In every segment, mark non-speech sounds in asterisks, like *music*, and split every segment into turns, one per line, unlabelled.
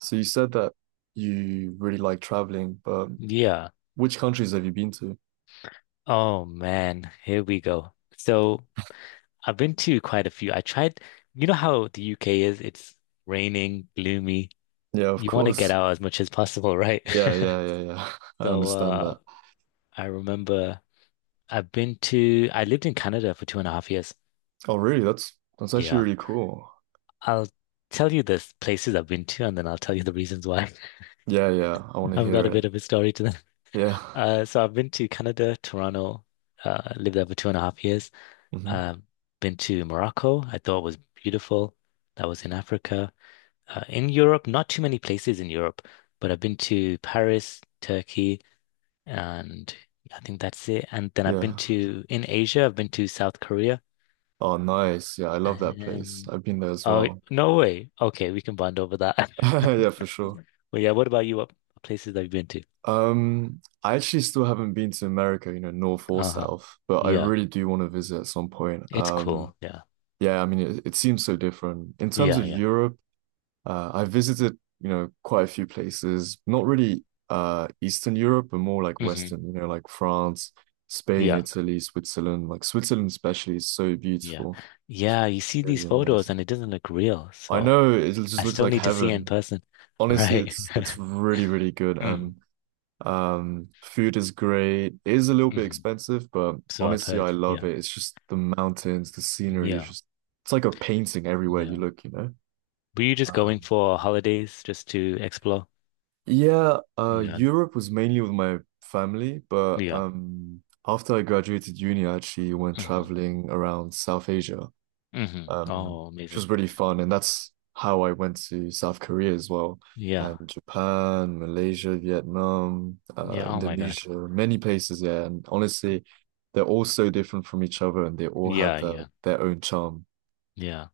So you said that you really like traveling, but
Yeah.
which countries have you been to?
Oh man, here we go. So I've been to quite a few. You know how the UK is? It's raining, gloomy.
Yeah, of
You want to get
course.
out as much as possible, right?
Yeah,
*laughs*
yeah, yeah, yeah. *laughs* I
So
understand
uh
that.
I remember I've been to I lived in Canada for two and a half years.
Oh, really? That's actually
Yeah.
really cool.
I'll tell you the places I've been to and then I'll tell you the reasons why.
Yeah, yeah. I
*laughs*
want to
I've got
hear
a
it.
bit of a story to them.
Yeah.
So I've been to Canada, Toronto, lived there for two and a half years.
*laughs* hmm
Um, been to Morocco. I thought was beautiful. That was in Africa. In Europe, not too many places in Europe, but I've been to Paris, Turkey, and I think that's it. And then I've been
Yeah.
to in Asia, I've been to South Korea.
Oh, nice. Yeah, I love that place.
And
I've been there as
oh,
well.
no way. Okay, we can bond over that. *laughs*
*laughs* Yeah, for sure.
Well, yeah. What about you? What places that you've been to?
I actually still haven't been to America, you know, north or
Uh-huh.
south, but I
Yeah,
really do want to visit at some point.
it's cool. Yeah,
Yeah, I mean, it seems so different. In terms
yeah,
of
yeah.
Europe, I visited, you know, quite a few places, not really Eastern Europe, but more like
hmm
Western, you know, like France, Spain,
Yeah,
Italy, Switzerland. Like Switzerland especially is so
yeah,
beautiful. It's
yeah. You see these
really
photos,
amazing.
and it doesn't look real.
I
So.
know, it just
I
looks
still
like
need to see in
heaven.
person. *laughs*
Honestly,
Right.
it's
*laughs*
really, really good
Mm,
and food is great. It is a little bit
mm.
expensive, but
So I've
honestly, I
heard.
love
Yeah.
it. It's just the mountains, the scenery, it's
Yeah.
just it's like a painting everywhere you
Yeah.
look, you know.
Were you just going
Um,
for holidays, just to explore?
Yeah,
Yeah.
Europe was mainly with my family, but
Yeah.
after I graduated uni, I actually went
hmm
traveling around South Asia,
hmm
um,
Oh,
which
amazing.
was really fun, and that's how I went to South Korea as well,
Yeah.
and Japan, Malaysia, Vietnam,
Yeah. Oh my God.
Indonesia, many places. Yeah, and honestly, they're all so different from each other, and they all have
Yeah.
their
Yeah.
their own charm.
Yeah.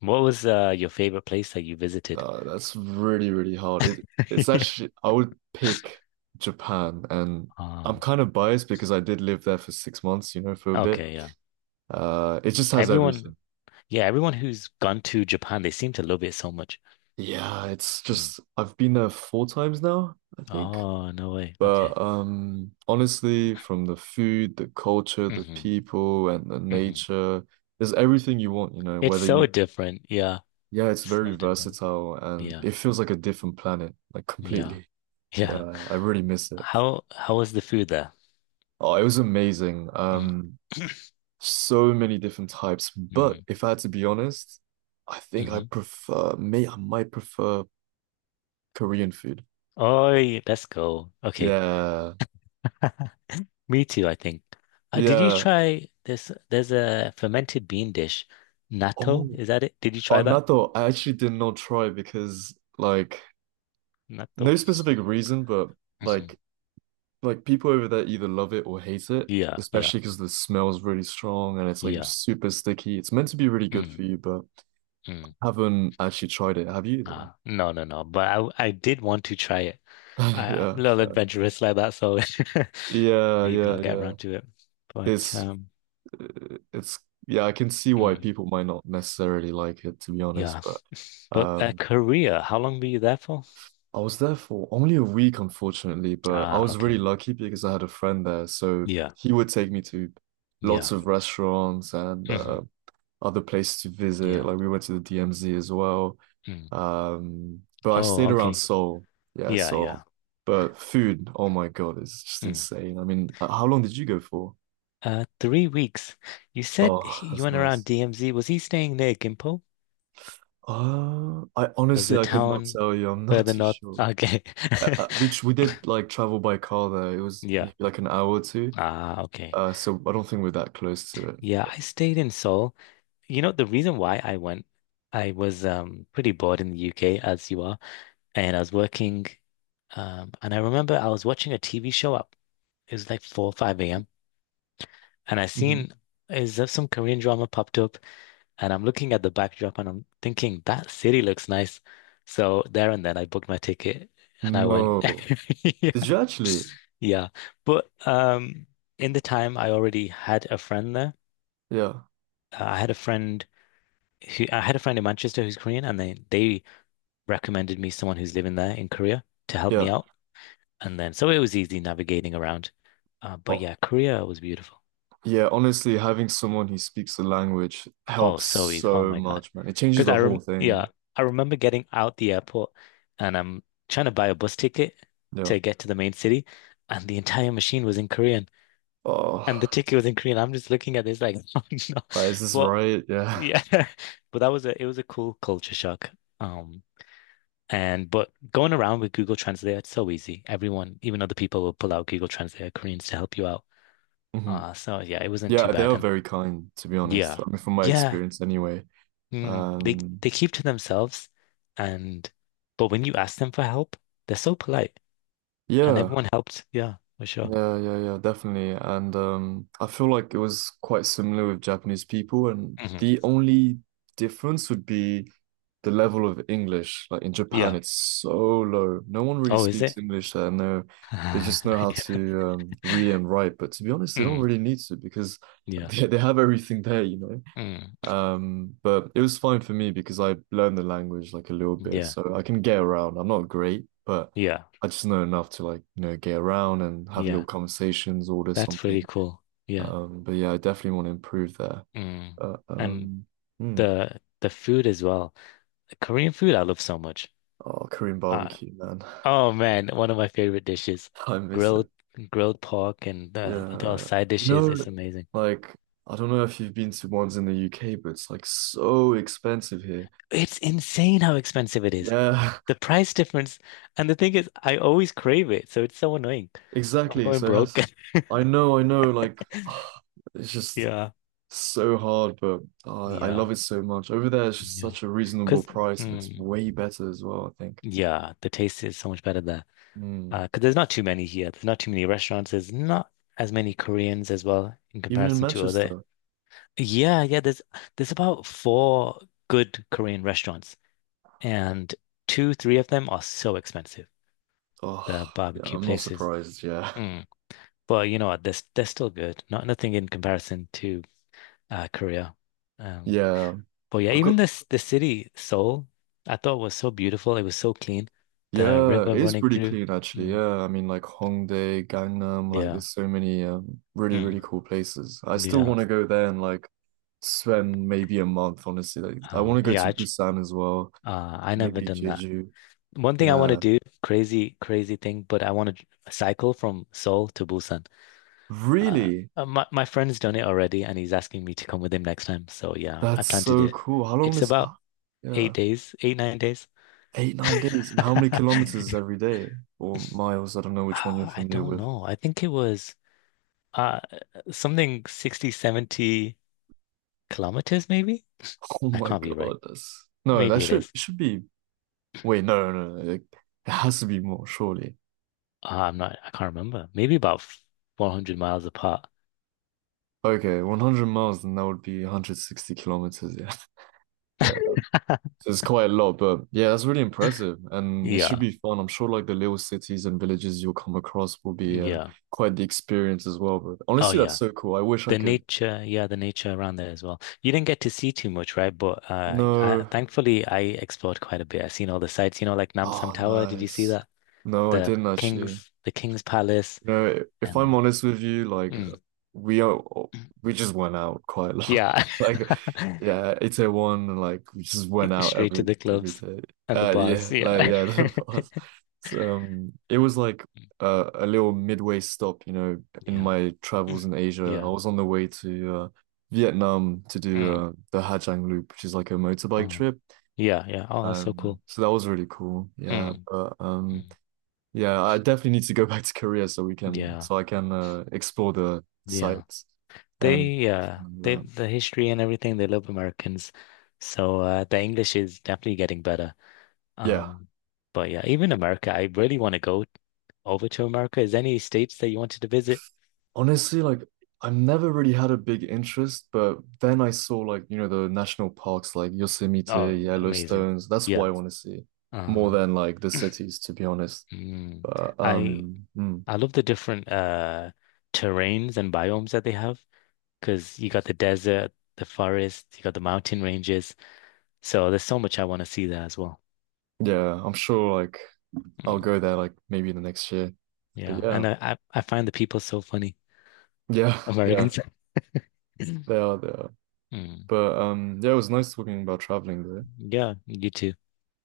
What was your favorite place that you visited?
That's really, really hard. It's
*laughs* Yeah.
actually, I would pick Japan, and I'm
Um,
kind of biased because I did live there for 6 months, you know, for a bit.
okay. Yeah.
It just has
Everyone.
everything.
Yeah. Everyone who's gone to Japan, they seem to love it so much.
Yeah, it's
Mm.
just, I've been there four times now, I think.
Oh, no way.
But
Okay.
honestly, from the food, the culture, the
hmm
people, and the
hmm
nature, there's everything you want, you know,
It's
whether
so
you,
different. Yeah.
yeah, it's very
So different.
versatile and
Yeah.
it feels like a different planet, like
Yeah.
completely.
Yeah.
Yeah, I really miss it.
How was the food there?
Oh, it was amazing.
Mm. *clears throat*
So many different types. But
Mm.
if I had to be honest, I think
hmm
I might prefer Korean food.
Oh, let's go. Okay.
Yeah.
*laughs* Me too, I think. Did you
Yeah.
try this? There's a fermented bean dish. Natto,
Oh,
is that it? Did you try
on
that?
that though, I actually did not try because like
Natto.
no specific reason, but
Hmm
like like people over there either love it or hate it,
Yeah, yeah,
especially because the smell is really strong and it's like
yeah.
super sticky. It's meant to be really good for
Mm,
you, but
mm.
haven't actually tried it. Have you
No, no, no. But I did want to try it.
though?
I am a
*laughs*
little
Yeah.
adventurous like that, so *laughs*
Yeah,
maybe I'll
yeah,
get
yeah.
around to it. But
It's it's yeah, I can see why
mm,
people might not necessarily like it to be honest,
yeah.
but
But at
um
Korea, how long were you there for?
I was there for only a week unfortunately, but I
Ah,
was really
okay.
lucky because I had a friend there, so
Yeah,
he would take me to lots
yeah.
of restaurants and
hmm
other places to visit.
Yeah.
Like we went to the DMZ as well.
Mm.
But I
Oh,
stayed around
okay.
Seoul. Yeah,
Yeah,
Seoul.
yeah.
But food, oh my God, it's just
Mm.
insane. I mean, how long did you go for?
3 weeks.
Oh,
You
that's
went around
nice.
DMZ. Was he staying near Gimpo?
I
Was
honestly
the
I could not
town
tell you. I'm not *laughs*
further
too
north?
sure.
Okay. *laughs*
We did like travel by car there. It was
Yeah.
maybe like an hour or two.
Ah, okay.
So I don't think we're that close to it.
Yeah, I stayed in Seoul. You know, the reason why I went, I was pretty bored in the UK as you are, and I was working and I remember I was watching a TV show at It was like 4 or 5 a.m. And I
Hmm
seen is there some Korean drama popped up and I'm looking at the backdrop and I'm thinking that city looks nice. So there and then I booked my ticket and I went.
No.
*laughs* Yeah.
Did you actually?
Yeah. But in the time I already had a friend there.
Yeah.
Uh, I had a friend I had a friend in Manchester who's Korean and they recommended me someone who's living there in Korea to help me
Yeah.
out. And then so it was easy navigating around. But
Oh,
yeah, Korea was beautiful.
yeah. Honestly, having someone who speaks the language
Oh,
helps
so easy. Oh
so
my God.
much, man. It changes
Because
the
I rem
whole
Yeah,
thing.
I remember getting out the airport and I'm trying to buy a bus ticket
Yeah.
to get to the main city, and the entire machine was in Korean and the
Oh,
ticket was in Korean. I'm just looking at this like, *laughs* oh no.
like, is this
But
right? Yeah.
yeah, *laughs* but that was a it was a cool culture shock. Um and but going around with Google Translate, it's so easy. Everyone, even other people will pull out Google Translate, Koreans to help you out.
*laughs* hmm
So yeah, it wasn't too
Yeah, they
bad.
are
And
very kind, to be honest.
yeah.
I mean, from my
Yeah,
experience anyway.
mm, they
Um,
keep to themselves and but when you ask them for help, they're so polite and
yeah.
everyone helped. Yeah, for sure.
Yeah, yeah, yeah, definitely. And I feel like it was quite similar with Japanese people, and
hmm
the only difference would be the level of English. Like in Japan,
Yeah.
it's so low. No one really
Oh, is
speaks
it?
English there. No, they just
*laughs* Yeah.
know how to read and write. But to be honest, they don't
Mm,
really need to because like *laughs*
yeah.
they have everything there, you know.
Mm,
But it was fine for me because I learned the language like a little bit,
yeah.
so I can get around. I'm not great, but
Yeah.
I just know enough to like, you know, get around and have little
Yeah.
conversations, order
That's pretty
something.
cool. Yeah.
But yeah, I definitely want to improve there.
Mm.
But
And
hmm.
the food as well. Korean food I love so much.
Oh, Korean
Uh,
barbecue, man.
oh man, one of my favorite dishes.
*laughs* I miss it.
Grilled grilled pork and the
Yeah.
side
You
dishes. It's
know,
amazing.
like I don't know if you've been to ones in the UK, but it's like so expensive here.
It's insane how expensive it is.
Yeah. *laughs*
The price difference. And the thing is, I always crave it. So it's so annoying. I'm
Exactly.
going broke. *laughs*
I know, like *sighs* it's just
Yeah.
so hard, but I
Yeah.
love it so much. Over there, it's just
Yeah.
such a reasonable
Because,
price and it's
mm,
way better as well, I think.
yeah, the taste is so much better there.
Mm.
'Cause there's not too many here. There's not too many restaurants. There's not as many Koreans as well in
Even in
comparison to other.
Manchester.
Yeah. Yeah. There's about four good Korean restaurants, and two, three of them are so expensive. The
Oh, yeah,
barbecue
I'm not
places.
surprised. Yeah. *laughs*
Mm. But you know what? They're still good. Not nothing in comparison to Korea. Um,
Yeah.
but yeah,
I've got,
even this the city Seoul, I thought was so beautiful. It was so clean. The
yeah, it
river
is
running
pretty
through.
clean actually.
Mm,
Yeah. I mean, like Hongdae, Gangnam, like
yeah.
there's so many really,
Mm,
really cool places. I still
yeah.
want to go there and like spend maybe a month, honestly. Like, I want to go
Yeah.
to Busan as well.
I never
Maybe
done that.
Jeju.
One thing I want to
Yeah.
do, crazy, crazy thing, but I want to cycle from Seoul to Busan. Uh,
Really?
my friend's done it already, and he's asking me to come with him next time. So yeah, I
That's
plan to do
so
it.
cool. How long
It's
is,
about eight
yeah.
days, eight, 9 days.
Eight, 9 days. And how many
*laughs*
kilometers every day? Or miles? I don't know which one you're
I
familiar
don't
with. *laughs*
know. I think it was uh something 60, 70 kilometers, maybe?
Oh
That
my
can't be
God,
right.
that's no, that
Maybe it
should
is.
should be, wait, no, no, no. It has to be more, surely.
I can't remember. Maybe about 400 miles apart.
Okay, 100 miles, then that would be 160 kilometers, yeah. *laughs* Yeah.
*laughs*
So it's quite a lot, but yeah, that's really impressive, and it should
Yeah,
be fun. I'm sure like the little cities and villages you'll come across will be
yeah.
quite the experience as well. But
Oh,
honestly, that's
yeah.
so cool. I wish I
The
could.
nature, yeah, the nature around there as well. You didn't get to see too much, right? But I,
No,
thankfully, I explored quite a bit. I seen all the sites, you know, like Nam Sam
oh,
Tower. Did you see
nice.
that?
No, I didn't actually.
The King's Palace,
You know, if I'm
and
honest with you, like
mm.
we are, we just went out quite a lot. *laughs*
Yeah.
Like,
*laughs*
yeah, it's a one, like we just went out
Straight to
every
the
every
clubs
day.
and the bars.
Yeah, like
Yeah.
yeah, *laughs*
*laughs*
that was. So, it was like a little midway stop, you know, in
Yeah.
my travels
Mm.
in Asia. I
Yeah.
was on the way to Vietnam to do
Mm.
the Hà Giang Loop, which is like a motorbike
Oh.
trip.
Yeah, yeah. Oh, that's so cool.
So that was really cool. Yeah,
Mm.
but.
Mm.
Yeah, I definitely need to go *laughs* back to Korea
Yeah.
so I can explore the
Yeah.
sites
They
and
yeah, they
that.
the history and everything, they love Americans. So the English is definitely getting better.
Yeah.
Um but yeah, even America, I really want to go over to America. Is there any states that you wanted to visit?
Honestly, like I've never really had a big interest, but then I saw like, you know, the national parks like
Oh,
Yosemite,
amazing.
Yellowstones. That's
Yeah.
what I want to see more
Uh
than like the cities, to be honest.
mm.
But
I
mm,
I love the different terrains and biomes that they have because you got the desert, the forest, you got the mountain ranges. So there's so much I want to see there as well.
yeah, I'm sure like I'll
Mm,
go there like maybe the next year. But
yeah,
yeah.
and I find the people so funny,
Yeah, *laughs* yeah.
Americans. *laughs*
They are, they are.
Mm,
But yeah, it was nice talking about traveling though.
yeah, you too.